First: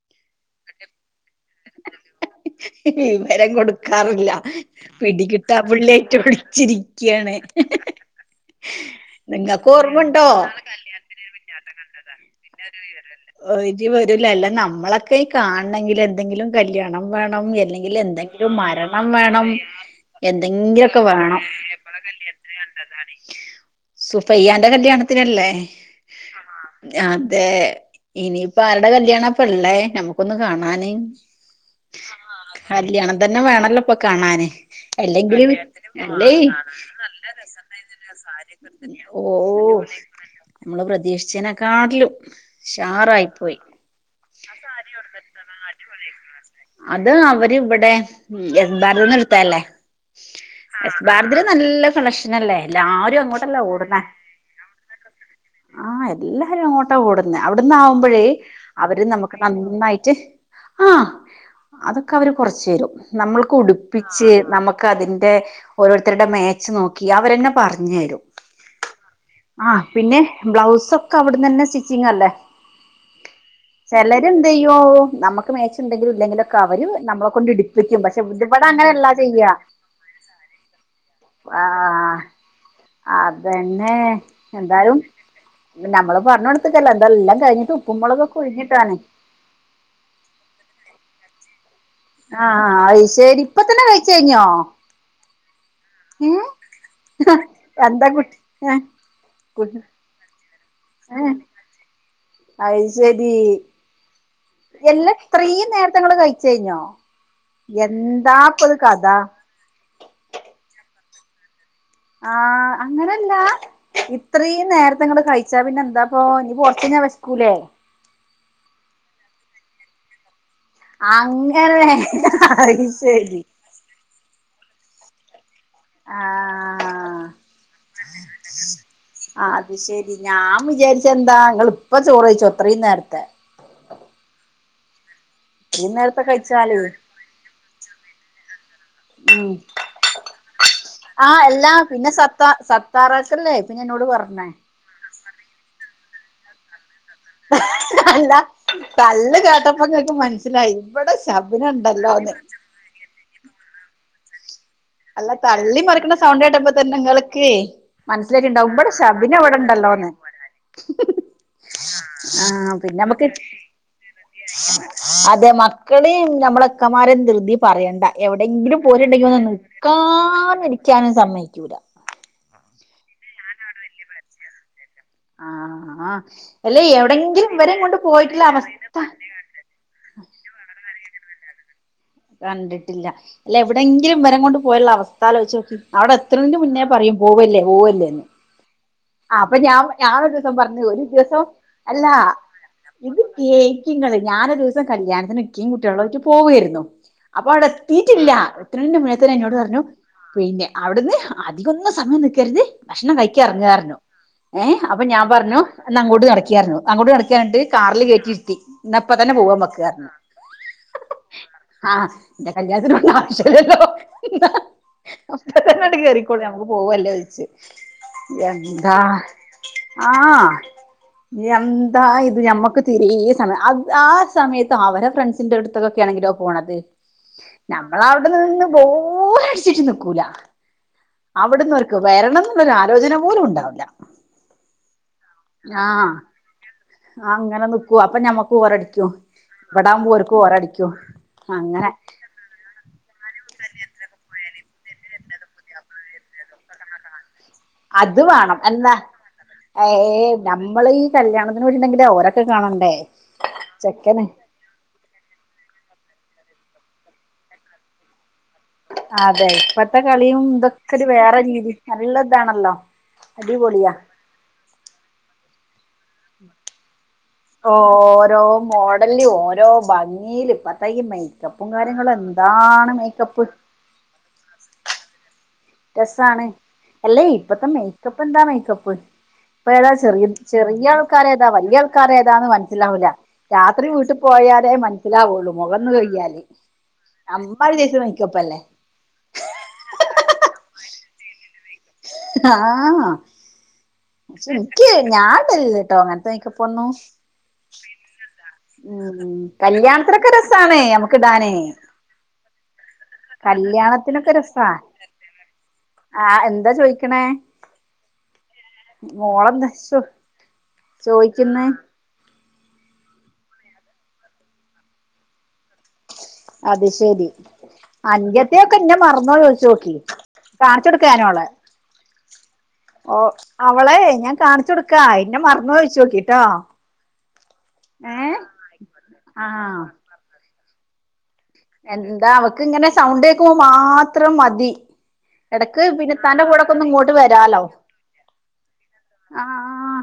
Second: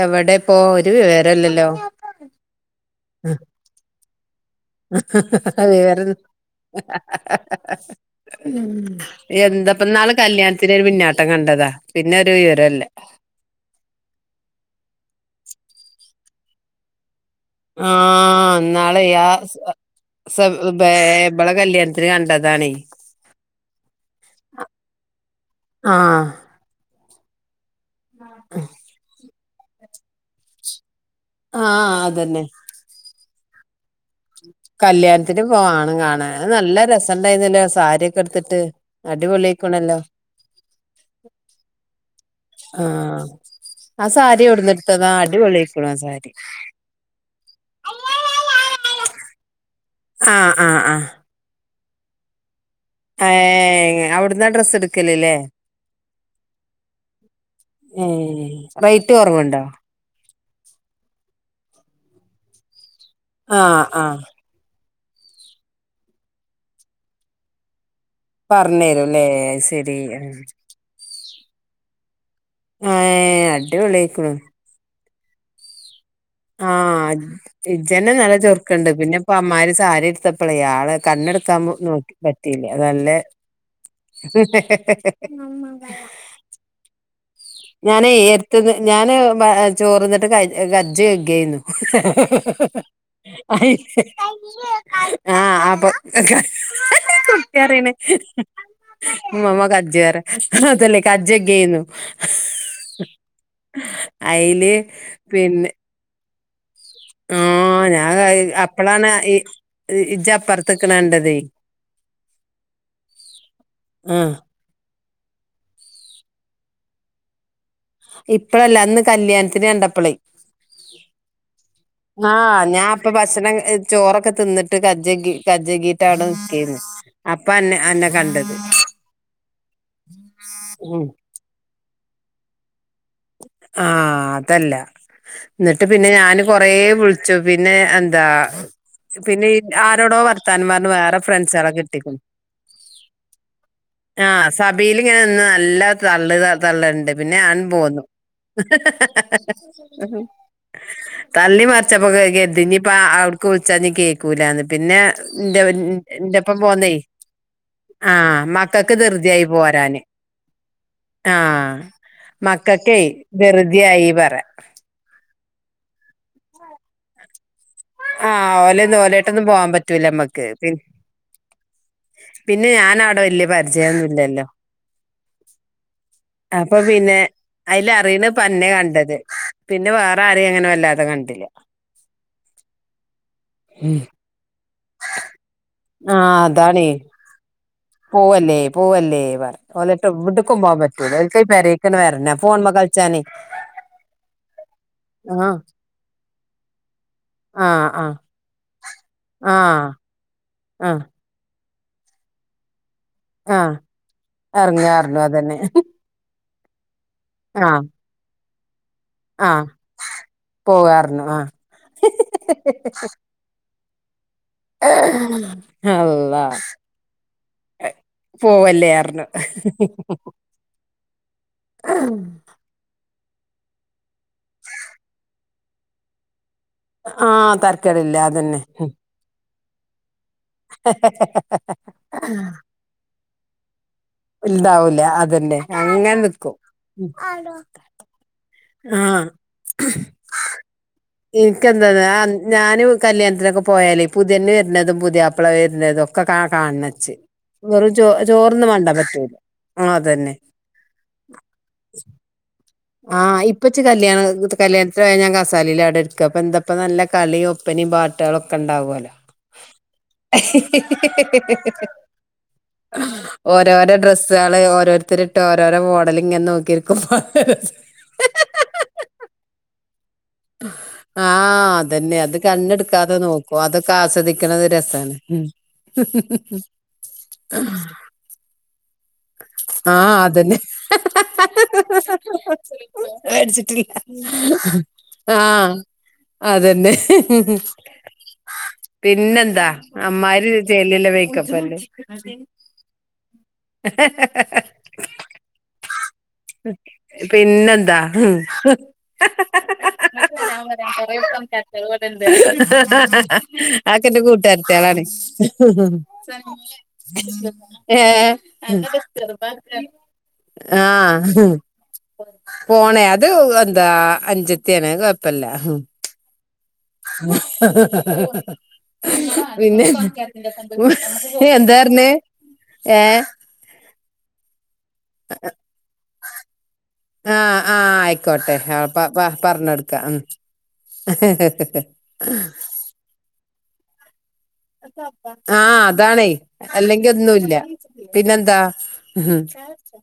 എവടെപ്പോ ഒരു വിവരല്ലല്ലോ? വിവരം കൊട്ക്കാറില്ല. പിടികിട്ടാ വിവരം പുള്ളിയായ്ട്ട് ഒളിച്ചിരിയ്ക്ക്യാണ്. ഉം, എന്താപ്പന്നാള് കല്ല്യാൺത്തിന് ര് മിന്നാട്ടം കണ്ടതാ. പിന്നെ ഒരു വിവരല്ല [unintelligible] ഓരി വരൂല അല്ല നമ്മളൊക്കെ ഈ കാൺണെങ്കില് എന്തെങ്കിലും കല്ല്യാണം വേണം എ എല്ലെങ്കില് എന്തെങ്കിലും ആഹ് മരണം വേണം ഫെ ബേ എന്തെങ്കിലൊക്കെ വേണം ബള കല്ല്യാൺത്തിന് കണ്ടതാണെയ്. [inaudible] സുഫയ്യാന്റെ കല്ല്യാണത്തിനല്ലേ? ആഹ്. അതേ, ഇനിയിപ്പ ആര്ടെ കല്ല്യാണപ്പള്ളേ നമുക്കൊന്ന് കാണാന്. ആഹ്. അതെന്നെ. കല്ല്യാണം തന്നെ വേണല്ലൊ പ കല്ല്യാൺത്തിന് പോ ആണ് കാണാ അല്ലേ നല്ല രസംണ്ടായിന്ന്ല്ലേ സാരി ഒക്കെട്ത്ത്ട്ട്.? ഓഹ്, മ്മള് പ്രതീക്ഷിച്ചെനെക്കാട്ട്ലും ഷാറായി പോയ്. ആഹ് സാരി എവ്ട്ന്ന്ട്ത്തതാ അടിപൊളിയിക്ക്ണു ആ സാരി. അത് അവര് വടെ ഉം എസ്ബ [unintelligible] ന്ന് ട്ത്തേല്ലേ. ആഹ് ആഹ് ആഹ് എസ്ബാ തില് നല്ല കളക്ഷ്നല്ലേ എല്ലാരും ഏ അങ്ങോട്ടല്ലെ ഓടുന്നെ. അവിടുന്നാ ഡ്രസ്സ് എടുക്കലല്ലേ ആഹ് എല്ലാരും അങ്ങോട്ടാ ഓട്ന്നെ. ഏ അവ്ട്ന്നാവുമ്പ്ഴേ അവര് റേറ്റ് നമുക്ക് കുറവുണ്ടോ നന്നായിറ്റ് ആഹ്, അതൊക്കെ അവര് കൊറച്ചെരും. നമ്മൾക്ക് ആഹ് ആഹ് ഉടിപ്പിച്ച് നമ ക്കതിന്റെ ഓരോര്ത്തര്ടെ മേച്ച് നോക്കി അവരന്നെ പറഞ്ഞെരും. പറഞ്ഞരുല്ലേ ആഹ്, ശരി പിന്നെ ബ്ലൗസൊക്കെ അവ്ട്ന്നെന്നെ സ്റ്റിച്ചിങ്ങല്ലേ.? ഏഹ്, അടിപൊളിയ്. ല്ലാരുന്തെയ്യൂ നമക്ക് മേച്ച് ണ്ടെങ്കിലും ഇല്ലെങ്കിലു ആഹ്, ഇജ്ജെന്നെ നല്ല ഇവിടെ ചെർക്ക്ണ്ട് അങ്ങനെയല്ല പിന്നെ ഇപ്പ ചെയ്യാ അമ്മാരി സാരിട്ത്തപ്പളെ ആളെ കണ്ണെട്ക്കാൻ മൊ നോക്കി ആഹ് പറ്റീല്ല്യ. നല്ലെ അതന്നെ [inaudible] അഹ് പർണ്ണൊട്ത്ത്കല്ലേ എന്തല്ല [unintelligible] ഞാനെയ് എര്ത്ത്ന്ന് ഞാന് ബ ചോറ്ന്ന്ട്ട് ക കജ്ജ് കെഗ്ഗെന്നു. ആഹ് [unintelligible] അത് ശരി ഇപ്പ കയ്യ് തന്നെ കഴിച്ച് കഴിഞ്ഞോ ഏഹ് [unintelligible] ട്ട്യറീണ് എന്താ കുട്ടി ഏഹ് മമ്മ കജ്ജ്റെ അതല്ലേ കജ്ജ കേന്നു. അയ് ശെരി. അയ്ല് എല്ല ത്രീ നേര്ത്തെങ്ങള് കൈച്ചയ്ഞ്ഞോ? ആഹ്, ഞാൻ കൈ അപ്പളാണ് ഈ ഇജ്ജപ്പർത്ത്ക്ക്ണണ്ടതെ. ആഹ്, അങ്ങനല്ലാ ആഹ് ഇത്രീം നേര്ത്തെങ്ങട് കഴിച്ചാ പിന്നെന്താ പ്പോ ഇഞ്ഞി കൊർച്ചയ്ഞാ വെശ്ക്കൂലേ.? ഇപ്പഴല്ല അന്ന് കല്ല്യാൺത്തിന് കണ്ടപ്പളേ. അങ്ങനെ. ആഹ്, അത് ഞാ അപ്പ ശരി ഭഷണം ചോറൊക്കെ ത് ന്ന്ട്ട് കജ്ജെകി കജ്ജെകി ട്ട ടെ ന്ക്കേന്ന്. ആഹ് അപ്പന്നെ അന്നെ കണ്ടത്. ആഹ്, അത് ശെരി. ഞാം ഉം വിചാരിച്ചെന്താ ങ്ങള്പ്പം ചോറെയ്ച്ചോ ഇത്രിംനേര്ത്തെ. ആഹ്, അതല്ല. ന്ന്ട്ട് ഇത്രയും പിന്നെ നേരത്തെ ഞാന് കൊറേ കഴിച്ചാലേ വിൾച്ചു. പിന്നെ എന്താ ഉം പിന്നെയി ആരോടോ വർത്താനം പർണ് വേറെ ആഹ് ഫ്രണ്ട്സേളെ എല്ലാ കിട്ടിക്ണ്. [unintelligible] ന്നോട് പർണെ ബീലി ങ്ങനെ ന്ന് നല്ല തള്ള് ത തള്ള്ണ്ട്. പിന്നെ ആൻ പോന്നു. തള്ള് കേട്ടപ്പൊങ്ങക്ക് മൻസ്സ്ലായി വടെ! ! ! ! ! ! ! ണ്ടല്ലോന്ന്. ഇഞ്ഞിപ്പാ അവ്ട്ക്ക് വിൾച്ചാ ഞ്ഞി കേ ക്കൂലാന്ന് പിന്നെ അല്ല എന്റെ തള്ളി മറിക്കണ എന്റെ സൗണ്ട് ഒപ്പം കേട്ടപ്പോ പോന്നേ തന്നെ നിങ്ങൾക്ക് ആ മ മനസ്സിലായിട്ടുണ്ടാവും ഇവിടെ ക്കക്ക് ധൃതി ശബിന ആയി ഇവിടെ പോരാന് ഉണ്ടല്ലോന്ന് ആ മക്ക ആഹ് പിന്നെ ക്കെ നമുക്ക് വെറുതെ ആയി പറ അതെ മക്കടെയും ഞമ്മടെ ഇക്കമാരുടെയും ധൃതി പറയണ്ട ആഹ് എവിടെങ്കിലും ഓലെന്നും പോയിട്ടുണ്ടെങ്കി ഒന്ന് ഓലേട്ടൊന്നും പോവാൻ പറ്റൂല മ്മക്ക്. നിൽക്കാനും പി ഇരിക്കാനും സമ്മയിക്കൂല പിന്നെ ഞാൻ അവിടെ വല്യ പരിചയമൊന്നുമില്ലല്ലോ ആഹ് അപ്പൊ അല്ലെ പിന്നെ എവിടെങ്കിലും ഇവരേം അയില് കൊണ്ട് അറിയണത് പോയിട്ടുള്ള തന്നെയാ കണ്ടത് അവസ്ഥ പിന്നെ വേറെ ആരെയും അങ്ങനെ വല്ലാതെ കണ്ടില്ല കണ്ടിട്ടില്ല അല്ല എവിടെയെങ്കിലും ഇവരേയും കൊണ്ട് പോയാലുള്ള അവസ്ഥ ആലോചിച്ച് നോക്ക് അവടെ എത്തണേന്റെ മുന്നേ പറയും പോവല്ലേ പോവ വല്ലേ പോവല്ലേ പറ ഓലുവായിട്ട് ഞാനൊരു ദിവസം എവിടേക്കും പോവാൻ പറഞ്ഞു ഒരു പറ്റൂല ഓൽക്ക്‌ ദിവസം ഈ പെരേക്ക്‌ തന്നെ അല്ല വരണം ഫോൺമേ ക ഇത് കേൾക്ക്‌ ഇങ്ങള് ഞാനൊരു ദിവസം കല്യാണത്തിന് ആഹ് ഇക്കയും കുട്ടികളുമായിട്ട് പോവായിരുന്നു അപ്പൊ അവടെ ആഹ് ആഹ് എത്തീട്ടില്ല എത്തണേന്റ മുന്നേ തന്നെ എന്നോട് പറഞ്ഞു പിന്നെ ആഹ് അവിടുന്ന് അധികമൊന്നും സമയം നിക്കരുത് ഭക്ഷണം കഴിക്കുക ആഹ് എറങ്ങുക ആഹ് പറഞ്ഞു ഏഹ് അപ്പൊ എറങ്ങാർഞ്ഞു ഞാൻ അതന്നെ പറഞ്ഞു എന്നാ അങ്ങോട്ട് നടക്കീ പറഞ്ഞു അങ്ങോട്ട് നടക്കി കഴിഞ്ഞിട്ട് ആഹ് കാറില് കേറ്റിയിരുത്തി എന്നാ ഇപ്പത്തന്നെ പോവാ നമ്മക്ക് പറഞ്ഞു പോവാ പറഞ്ഞു ആഹ് ആഹ് പിന്നെ കല്യാണത്തിന് വരണ്ട ആവശ്യമില്ലല്ലോ എന്ന് അഹ് ഇപ്പതന്നെ അങ്ങട്ട് കേറിക്കോളി അള്ളാ നമ്മക്ക് പോവാം അല്ലേ ചോയിച്ചു ആഹ് പോവല്ലേർഞ്ഞു ആഹ് എന്താ ഇത് ഞമ്മക്ക് ഇത്തിരീ സമയം അത് ആ സമയത്ത് അവരെ ഫ്രണ്ട്സിന്റെ അടുത്തൊക്കെ ആണെങ്കിലോ പോണത് ആഹ് നമ്മള് തര്ക്കേടില്ല അവടെ അതന്നെ നിന്ന് ബോറടിച്ചിട്ട് നിക്കൂല അവിടുന്ന് ഓൽക്ക് വരണം എന്നുള്ളൊരു ആലോചന പോലും ഉണ്ടാവില്ല ഇണ്ടാവൂല്ല അതന്നെ അങ്ങനെ നിക്കും ഉം നിക്കും അപ്പം ഞമ്മക്ക് ബോറടിക്കും ഇവിടാവുമ്പോ ഓർക്ക് ബോറടിക്കും അങ്ങനെ ഞാനും കല്യാണത്തിനൊക്കെ പോയാലേ പുതിയ പെണ്ണ് വരുന്നതും പുതിയാപ്പള വരുന്നതും ഒക്കെ കാണണം എനിച്ച് വെറും അത് വേണം ചോറൊന്നും എന്താ വാണ്ട പറ്റൂല ആ അത് ഏയ് തന്നെ നമ്മള് ഈ കല്യാണത്തിന് വരുന്നുണ്ടെങ്കിലേ ഓരൊക്കെ കാണാ ആഹ് ഇപ്പൊ ഇച്ച് കല്യാണ കല്ല്യാണത്തിന് പോയാൽ ഞാൻ കസേരയിൽ അവിടാ ഇരിക്കുക അപ്പൊ എന്താ ഇപ്പൊ നല്ല കളിയും ഒപ്പനേയും പാട്ടുകളൊക്കെ ഇണ്ടാവൂലൊ അതെ ഇപ്പത്തെ കളിയും ഇതൊക്കെ ഒരു വേറെ രീതി നല്ല ഇതാണല്ലോ അടിപൊളിയാ ഓരോരൊ ഡ്രസ്സുകള് ഓരോരുത്തരിട്ട് ഓരോരോ മോഡലിങ്ങനേ നോക്കിയിരിക്കും ഓരോ മോഡല്ല് ഓരോ ഭം ഗീല് ഇപ്പത്തേ ഈ മേയ്ക്കപ്പും ആഹ് കാര്യങ്ങളും എന്താണ് മേയ്ക്കപ്പ് ക്കെ ആസ്വദിക്കണത് ഒരു രസാണ് ഉം രസാണ് അല്ലേയ് ഇപ്പത്തെ മേയ്ക്കപ്പ് എന്താ മേയ്ക്കപ്പ് ഇപ്പ ഏതാ ചെറ ആഹ് അതന്നെ ചെറിയ ആൾക്കാരേതാ വല്ല്യ ആൾക്കാരേതാന്ന് മനസ്സിലാവൂല മേടിച്ചിട്ടില്ല രാത്രി വീ ട്ടിൽ പോയാലേ മനസ്സിലാവൂള്ളൂ ആഹ് മൊഖവൊന്നു കഴകിയാല് അതന്നെ അമ്മാതിരി സൈസ് മേയ്ക്കപ്പല്ലേ പിന്നെന്താ അമ്മാരി ചേലിള്ള മേയ്ക്കപ്പ് ആഹ് പക്ഷെ എനിക്ക്‌ ഞാൻ ഇടലില്ലട്ടോ അങ്ങനത്തെ മേയ്ക്കപ്പൊന്നും പിന്നെന്താ ഉം ഉം കല്യാണം [unintelligible] [unintelligible] അതൊക്കെ എന്റെ കല്യാണത്തിനൊക്കെ രസാ കൂട്ടുകാരത്തികളാണ് ആഹ് ഫ്രണ്ട് എന്താ ചോയിക്കണേ ഏ മോളെന്താ ചോ [unintelligible] ആഹ് ചോയിക്കുന്നെ പോണെ അത് എന്താ അനുജ ത്തിയാണ് അത് കുഴപ്പമില്ല അത് ശ മറന്നോ പിന്നേ ചോയിച്ചോക്കി കാണിച്ചു കൊടുക്കാ ഞാനോളെ [unintelligible] എന്താ പറഞ്ഞേ ഏ അവളെയ് ഞാൻ കാണിച്ചോട്ക്കാ ഇന്നെ മറന്നോ ചോയിച്ചോക്കിട്ടോ ആഹ് ആഹ് ഏഹ് അയിക്കോട്ടെ ആഹ് പ പ ആഹ് പറഞ്ഞെടുക്കാം ഉം എന്താ അവക്ക് ഇങ്ങനെ സൗണ്ടേക്കുമ്പോ മാത്രം മതി ആ ഇടക്ക് പിന്നെ അതാണേ ഇത്തന്റെ കൂടെക്കെ ഒന്ന് അല്ലെങ്കി ഇങ്ങോട്ട് ഒന്നുല്ല വരാലോ പിന്നെന്താ ഉം ആഹ്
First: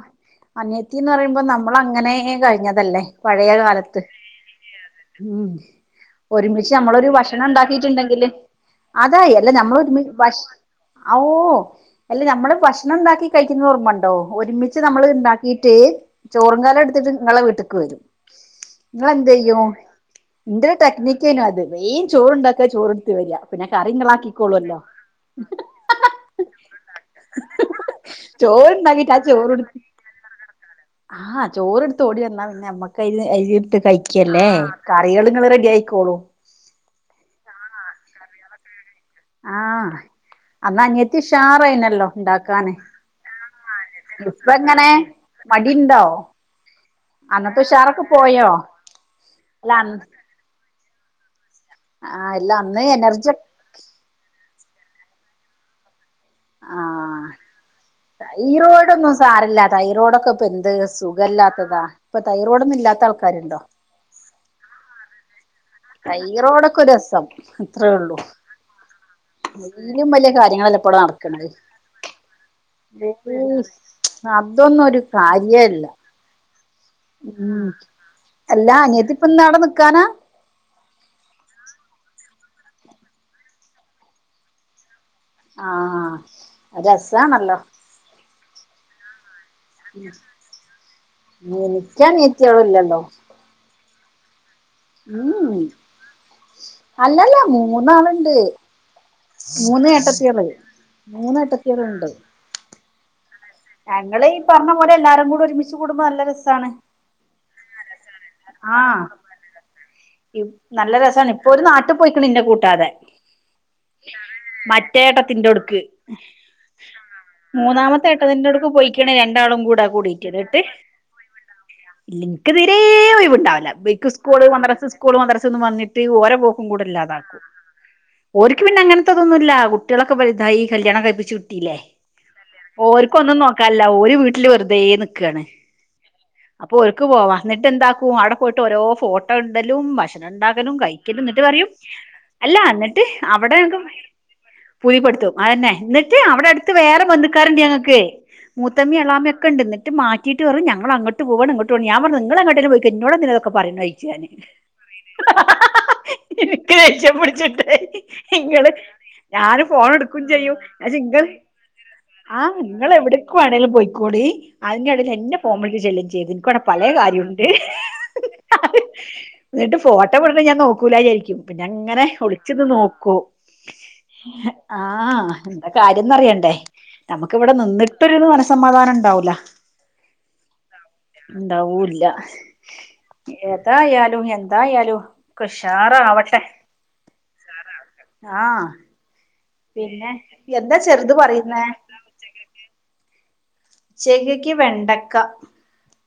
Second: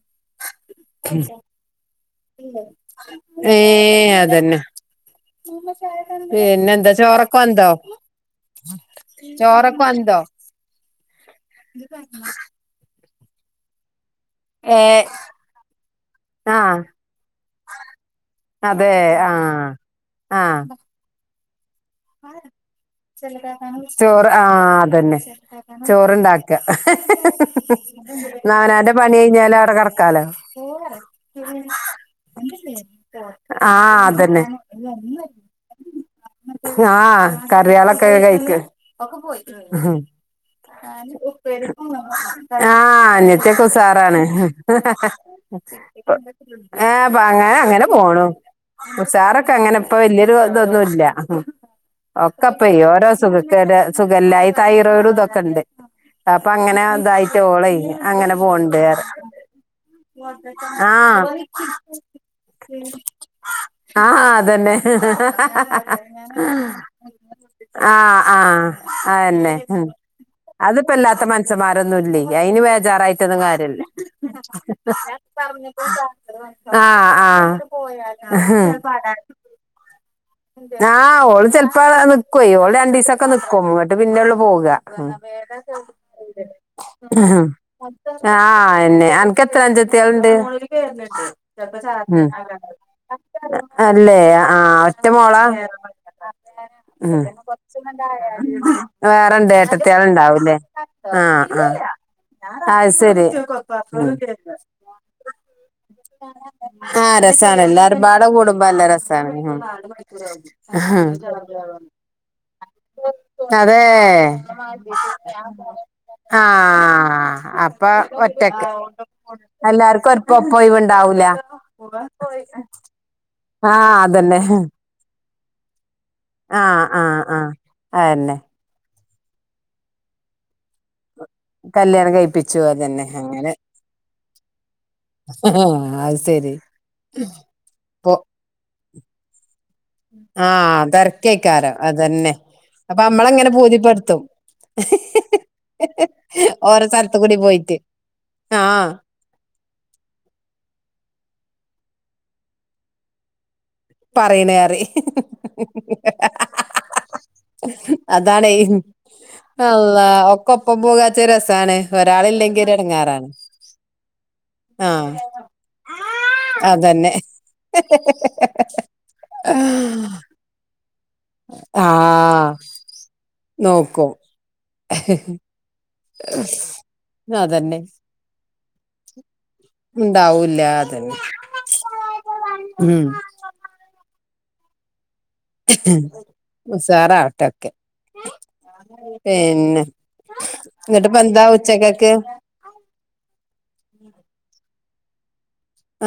അനിയത്തി ന്ന് പറയുമ്പോ നമ്മൾ അങ്ങനെ കഴിഞ്ഞതല്ലേ പഴയ ഏ കാലത്ത് അതന്നെ ഉം ഒരുമിച്ച് പിന്നെന്താ നമ്മളൊരു ചോറൊക്കെ ഭക്ഷണം വന്തോ ഉണ്ടാക്കിട്ടുണ്ടെങ്കില് അതായി അല്ല നമ്മൾ ചോറൊക്കെ ഒരുമി വന്തോ ഭഷ് അഹ് ഓഹ് അല്ല നമ്മടെ ഭക്ഷണം ഉണ്ടാക്കി കഴിക്കുന്നത് ഓർമ്മ ഉണ്ടോ ഓ ഒരുമിച്ച് ഏ നമ്മൾ ഇണ്ടാക്കിട്ട് ചോറും ആ കലം എടുത്തിട്ട് നിങ്ങളെ വീട്ടിക്ക് വരും അതെ ഇങ്ങള് ആ എന്തയ്യും ആ ഇന്റെ ഒരു ടെക്നിക്കെണ് അത് വെ ചോറണ്ടാക്കാ ചോറ്ടുത്ത് വരി പിന്നെ കറിങ്ങള് ചോറ് ആ ആക്കിക്കോളല്ലോ അതന്നെ ചോറുണ്ടാക്ക ന്നാ ചോർ അവനാന്റെ ഉണ്ടാക്കിട്ട് പണി ആ ചോർ കഴിഞ്ഞാല് അവിടെ കടക്കാലോ ആഹ് ചോറ്ടുത്ത് ഓടി വന്ന പിന്നെ നമ്മക്ക് അതിട്ട് ആഹ് അതന്നെ കഴിക്കല്ലേ കറികളും നിങ്ങൾ റെഡി ക്കോളും ആഹ് കറിയളൊക്കെ കയ്ക്ക് ആഹ് അന്ന് അനിയത്തി ഉഷാറായിനല്ലോ ഇണ്ടാക്കാന് ആഹ് അനിയത്തി ഒകെ ഉഷാറാണ് ഇപ്പ എങ്ങനെ മടിണ്ടോ ഏഹ് പ അങ്ങനെ അന്നത്തെ അങ്ങനെ ഉഷാറൊക്കെ പോണു പോയോ ഉസാറൊക്കെ അല്ല അങ്ങനെ ഇപ്പ അന്ന് വല്യൊരു ഇതൊന്നുല്ല ആഹ് ഒക്കെ ഇല്ല പ അന്ന് ഓരോ എനർജി സുഖക്ക സുഖല്ലായി തൈറോയിട് ഇതൊക്കെ ഉണ്ട് അപ്പൊ അങ്ങനെ ഇന്തായിട്ട് ഓളെ അങ്ങനെ പോണ്ട് തൈറോഡൊന്നും സാറില്ലാ തൈറോഡൊക്കെ ഇപ്പൊ എന്ത് ആഹ് സുഖല്ലാത്തതാ ഇപ്പൊ തൈറോടൊന്ന ഇല്ലാത്ത ആൾക്കാരുണ്ടോ ആഹ് അതന്നെ തൈറോയിഡൊക്കെ രസം അത്രേ ഉള്ളൂ ആഹ് ആഹ് അന്നെ ഉം അയിലും വലിയ കാര്യങ്ങളല്ലേ അതിപ്പോ ഇപ്പവിടെ എല്ലാ ത്തെ നടക്കണത് മനസന്മാരൊന്നും ഇല്ല അയിന് വേജാറായിട്ടൊന്നും ഏയ് കാര്യല്ല അതൊന്നും ഒരു കാര്യല്ല ആഹ് ഉം ആഹ് എല്ലാ അനിയത്തി ഇപ്പ ഇന്ന് ആടെ നിക്കാനാ ആഹ് ഓള് ചെലപ്പോ നിക്കുവ ഓള് രണ്ടു ദിവസംക്കെ നിക്കും ഇങ്ങട്ട് പിന്നെള്ള പോക ആഹ് ആഹ് ആഹ് രസാണല്ലോ ആഹ് എന്നെ അൻക്ക് എത്ര അഞ്ചത്തിയാളുണ്ട് എനിക്കനിയത്തിയാളില്ലല്ലോ അല്ലെ ആഹ് ഒറ്റ മോളാ ഉം ഉം അല്ലല്ല മൂന്നാളുണ്ട് വേറെണ്ട് മൂന്ന് ഏട്ടത്തിയാള് ഏട്ടത്തികളുണ്ടാവൂല്ലേ മൂന്ന് ആഹ് ആഹ് ഏട്ടത്തിയാളുണ്ട് അഹ് ശരി ഞങ്ങള് ഈ പറഞ്ഞ പോലെ എല്ലാരും കൂടെ ഒരുമിച്ച് കൂടുമ്പോ നല്ല രസാണ് ആഹ് രസാണ് എല്ലാരും പാടെ കൂടും മ്പ നല്ല ആഹ് രസാണ് ആഹ് നല്ല രസാണ് ഇപ്പൊ ഒരു നാട്ടി പോയിക്കണ് ഇന്നെ കൂട്ടാതെ അതെ മറ്റേ ഏട്ടത്തിന്റോടുക്ക് ആഹ് അപ്പാ മൂന്നാമത്തെ ഒറ്റക്ക് ഏട്ടത്തിന്റോടുക്ക് പോയിക്കണ് രണ്ടാളും കൂടെ എല്ലാർക്കും ഒപ്പോ പ്പോ ഒഴിവുണ്ടാവൂല ഇന്ക് തീരെ ഒഴിവ് ഉണ്ടാവില്ല ആഹ് ഇവർക്ക് അതന്നെ സ്കൂള് മദ്രാസ് സ്കൂൾ മദ്രസ്ന്നും പറഞ്ഞിട്ട് ഓരോ പോക്കും കൂടെ ആഹ് ആഹ് ഇല്ലാതാക്കും ആഹ് അതന്നെ ഓർക്ക് പിന്നെ അങ്ങനത്തെന്നുംല്ല കുട്ട്യാളക്കെ വലുതായി കല്യാണം കഴിപ്പിച്ച് വിട്ടു കല്യാണം കഴിപ്പി ഓര്ക്കൊന്നും നോക്കാല്ല ഒരു വീട്ടില് വെറുതെ നിക്കാണ് അത് ശരി അപ്പൊ ഓർക്ക് പോവാ ഇപ്പൊ എന്താക്കും അവിടെ പോയിട്ട്ഓരോ ഫോ ട്ട ഇടലും ഭക്ഷണം ഉണ്ടാക്കലും ആഹ് കഴിക്കലും എന്നിട്ട് പറയും തെരക്കേക്കാരം അതന്നെ അല്ല അപ്പൊ എന്നിട്ട് നമ്മളങ്ങനെ അവിടെ ബോധ്യപ്പെടുത്തും പുയിപ്പെടുത്തും അതന്നെ എന്നിട്ട് അവിടെ അടുത്ത് ഓരോ വേറെ സ്ഥലത്ത് വന്നി കൂടി ക്കാറണ്ട് പോയിട്ട് ഞങ്ങക്ക് ആഹ് മൂത്തമ്മി എളാമിം ഒക്കെ ഉണ്ട് മാറ്റിട്ട് പറയും ഞങ്ങോട്ട് പോവാ ഇങ്ങോട്ട് പോവാ ഞൻ പറയും നിങ്ങൾ എങ്ങോട്ടേലും പോയിക്കോ എന്നോട് എന്തിനാ പറയു ഒക്കെ പറയുന്നു അഴച്ചു ഞൻ പറയണ് പറയും എനക്ക് ദേഷ്യം പിടിച്ചിട്ടെ അതാണേ അല്ലാഹ് എടുക്കും ഒക്കപ്പം പൂകാച്ച രസാണ് ആഹ് ഒരാളില്ലെങ്കി ഒരു നിങ്ങൾ എടങ്ങേറാണ് എവിടക്ക് വേണങ്കിലും പോയ്ക്കോളി അതിന്റെയെടക്ക് ആഹ് എന്റെ ഫോൺ വിളിച് [unintelligible] ഇൻക്ക് ഇവിടെ പല അതന്നെ കാര്യുണ്ട് ന്നിട്ട് ഫോട്ടം വിടുമ്പോ ഞാൻ നോക്കൂലാജാരിക്കും പിന്നെ അങ്ങനെ ആഹ് ഒളിച്ചിന്ന് നോക്കും നോക്കും ആഹ് കാര്യംന്ന് അറിയണ്ടേ നമുക്ക് ഇവിടെ അതന്നെ നിന്നിട്ടൊരു മനസ്സമാധാനം ഇണ്ടാവൂല ഉണ്ടാവൂല്ല അതന്നെ ഇണ്ടാവൂല്ല ഉം ഇതായാലും എന്തായാലും ഉഷാറാവട്ടെ ആഹ് ഏഹ് പിന്നെ എന്താ ചെർത് പറയുന്നേ ഉച്ചക്കക്ക് ചെകയ്ക്ക് വെണ്ടക്ക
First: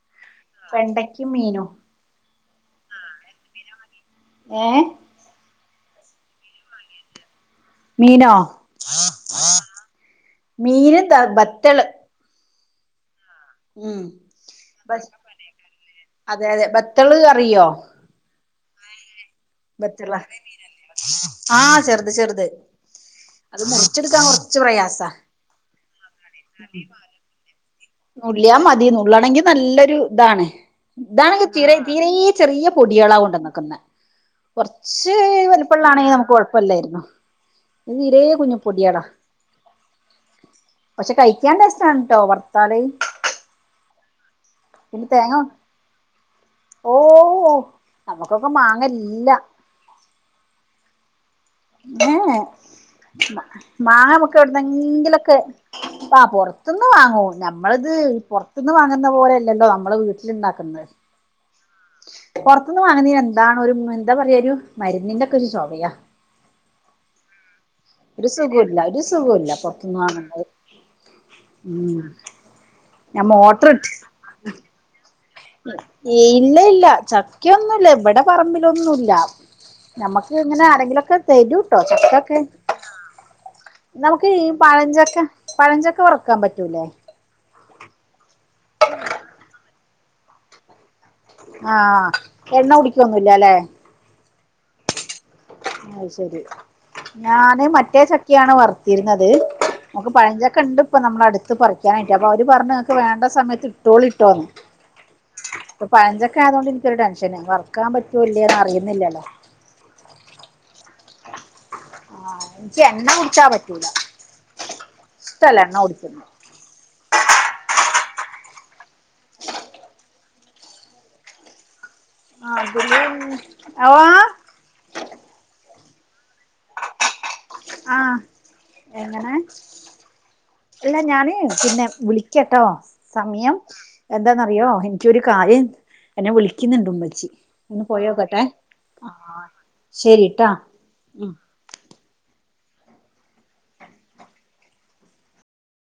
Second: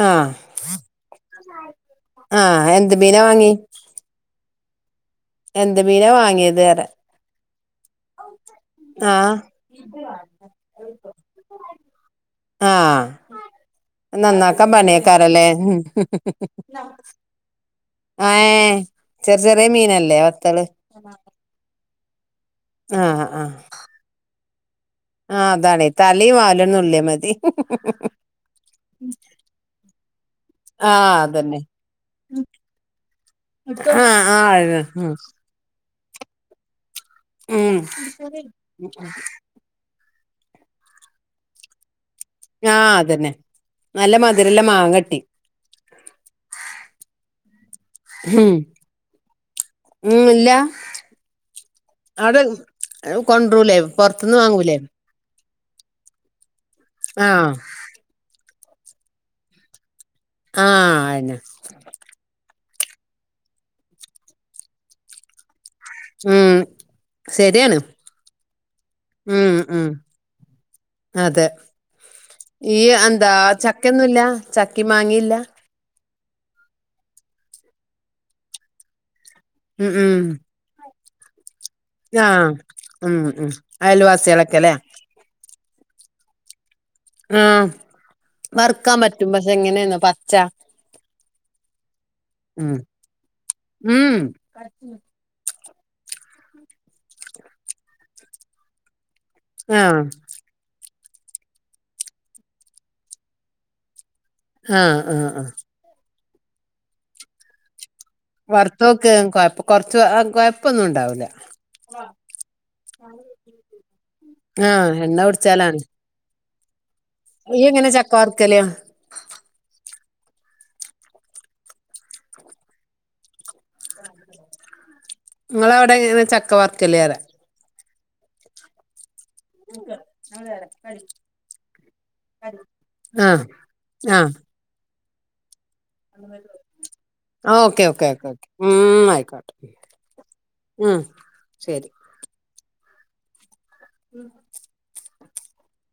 ആഹ് വെണ്ടയ്ക്കിം മീനും ആഹ് എന്ത് മീനാ വാങ്ങി ഏഹ് എന്ത് മീനാ വാങ്ങിയത് പറിയാ മീനോ ആഹ് മീന് ന്താ ബെത്തള് ആഹ് നന്നാക്കാം ബ പണിയാക്കാരല്ലേ അതെ അതെ ബത്തള് അറിയോ ഏഹ് ചെറു ചെറിയേ ബെത്തളോ ആഹ് ചെറ്ത് ചെറ്ത് ആഹ് ആഹ് അത് മുറിച്ചെടുക്കാൻ കൊർ ച്ച് പ്രയാസ ആഹ് അതാണേയ് തലേം വാലും നുള്ളിയ മതി നുള്ളിയാമതി നുള്ളണെങ്കിൽ നല്ലൊരു ഇതാണ് ആഹ് ഇതാണെങ്കി അതന്നെ തീരെ തീരേ ചെറിയ പൊടിയാ [unintelligible] ആഹ് ആഹ് കൊർച്ച് വലുപ്പള്ളാതാണെങ്കിൽ നമുക്ക് കൊ ഴപ്പല്ലേ ഇത് ഉം തീരെ കുഞ്ഞു പൊടിയേളാ പക്ഷെ കഴിക്കാൻ ടെസ്റ്റ് ആണുട്ടോ വർത്താല് ആഹ് അതന്നെ നല്ല മധുരള്ള മാ പിന്നെ തേങ്ങ ഓ നമുക്കൊക്കെ ഉം മാങ്ങല്ല ഉം ഇല്ല ഏഹ് അവിടെ ഏഹ് കൊണ്ടരൂലേ മാങ്ങ നമ്മുക്ക് പൊറത്തുന്ന് വാങ്ങൂലേ എവിടുന്നെങ്കിലൊക്കെ ആഹ് പൊർത്തുന്ന് വാങ്ങു ആഹ് നമ്മള് ഈ പൊർത്ത്ന്ന് വാങ്ങുന്ന പോലെയല്ലല്ലോ നമ്മള് വീട്ടിലിണ്ടാക്കുന്നേ ആയ്ന്നേ പൊർത്തുന്ന് വാങ്ങുന്നീന് എന്താണൊരു എന്താ പറയാ ഒരു മരുന്നിന്റെ ഒക്കെ ഒരു ചൊവയാ ഉം ശരിയാണ് ഒരു സുഖുല്ല ഒരു സുഖുല്ല ഉം ഉം പൊർത്തുന്ന് വാങ്ങുന്നത് അതെ ഉം ഈ ഞാൻ എന്താ മോട്ടർ ഇട്ട് ചക്കയൊന്നുല്ല ചക്കിം മാങ്ങിം ഇല്ല ഇല്ല ഇല്ല ചക്കയൊന്നുംല്ല ഇവിടെ പറമ്പിലൊന്നുല്ല ഉം ഉം നമ്മക്ക്ങ്ങനെ ആരെങ്കിലൊക്കെ തെരും കൊർചൊക്കെ ആഹ് ഉം ഉം നമുക്ക് ഈ അയൽവാസികളൊക്കെല്ലേ പഴഞ്ചക്ക പഴഞ്ചക്ക വറുക്കാൻ പറ്റൂലേ ആഹ് വറുക്കാൻ പറ്റും പക്ഷെ എങ്ങനെയന്നോ പച്ച ആഹ് എണ്ണ ഉം കുടിക്കൊന്നുല്ലാല്ലെ ഉം ആയ് ശെരി ഞാന് മറ്റേ ചക്ക്യാണ് വർത്തിർന്നത് ആഹ് നമുക്ക് പഴഞ്ചക്ക ഇണ്ട് ഇപ്പ നമ്മള അടുത്ത് പറിക്കാനായിട്ട് അപ്പൊ അവര് പറഞ്ഞ് നിങ്ങക്ക് വേണ്ട സമയത്ത് ഇട്ടോളിട്ടോന്ന് ആഹ് ആഹ് ആഹ് ഇപ്പൊ പഴഞ്ചക്ക ആയതോണ്ട് ഇൻക്കൊരു ടെൻഷന് വർക്കാൻ പറ്റൊ ഇല്ലേന്ന് അറിയുന്നില്ലല്ലോ കുറച്ച് ആ കുഴപ്പമൊന്നും ഉണ്ടാവില്ല ആഹ് എനിക്ക് എണ്ണ കുടിച്ചാ പറ്റൂല ആഹ് എണ്ണ ഇഷ്ടല്ല എണ്ണ കുടിച്ചുന്നത് ഇയ്യെങ്ങനെ ചക്ക വറുക്കല് ആഹ് അതിലും നിങ്ങെളവിടെ ഈ ചക്കവർക്കല്ലേലാ. ആഹ് എങ്ങനെ? ഇക്കർ ആതാരാ? അല്ല, ഞാന് പിന്നെ വിളിക്കട്ടോ. ആഹ് സമയം ആഹ് എന്താന്നറിയ്യോ. എനി ക്ക് ഒര് കാര്യം എന്നെ വിളിക്കുന്നുണ്ട് ഉമ്മച്ചി. ഒന്ന് ഓക്കെ പോയ് ഓക്കെ ഓക്കെ നോക്കെട്ടെ ഓക്കെ ശരിട്ടാ. ങും ഉം ശരി ഉം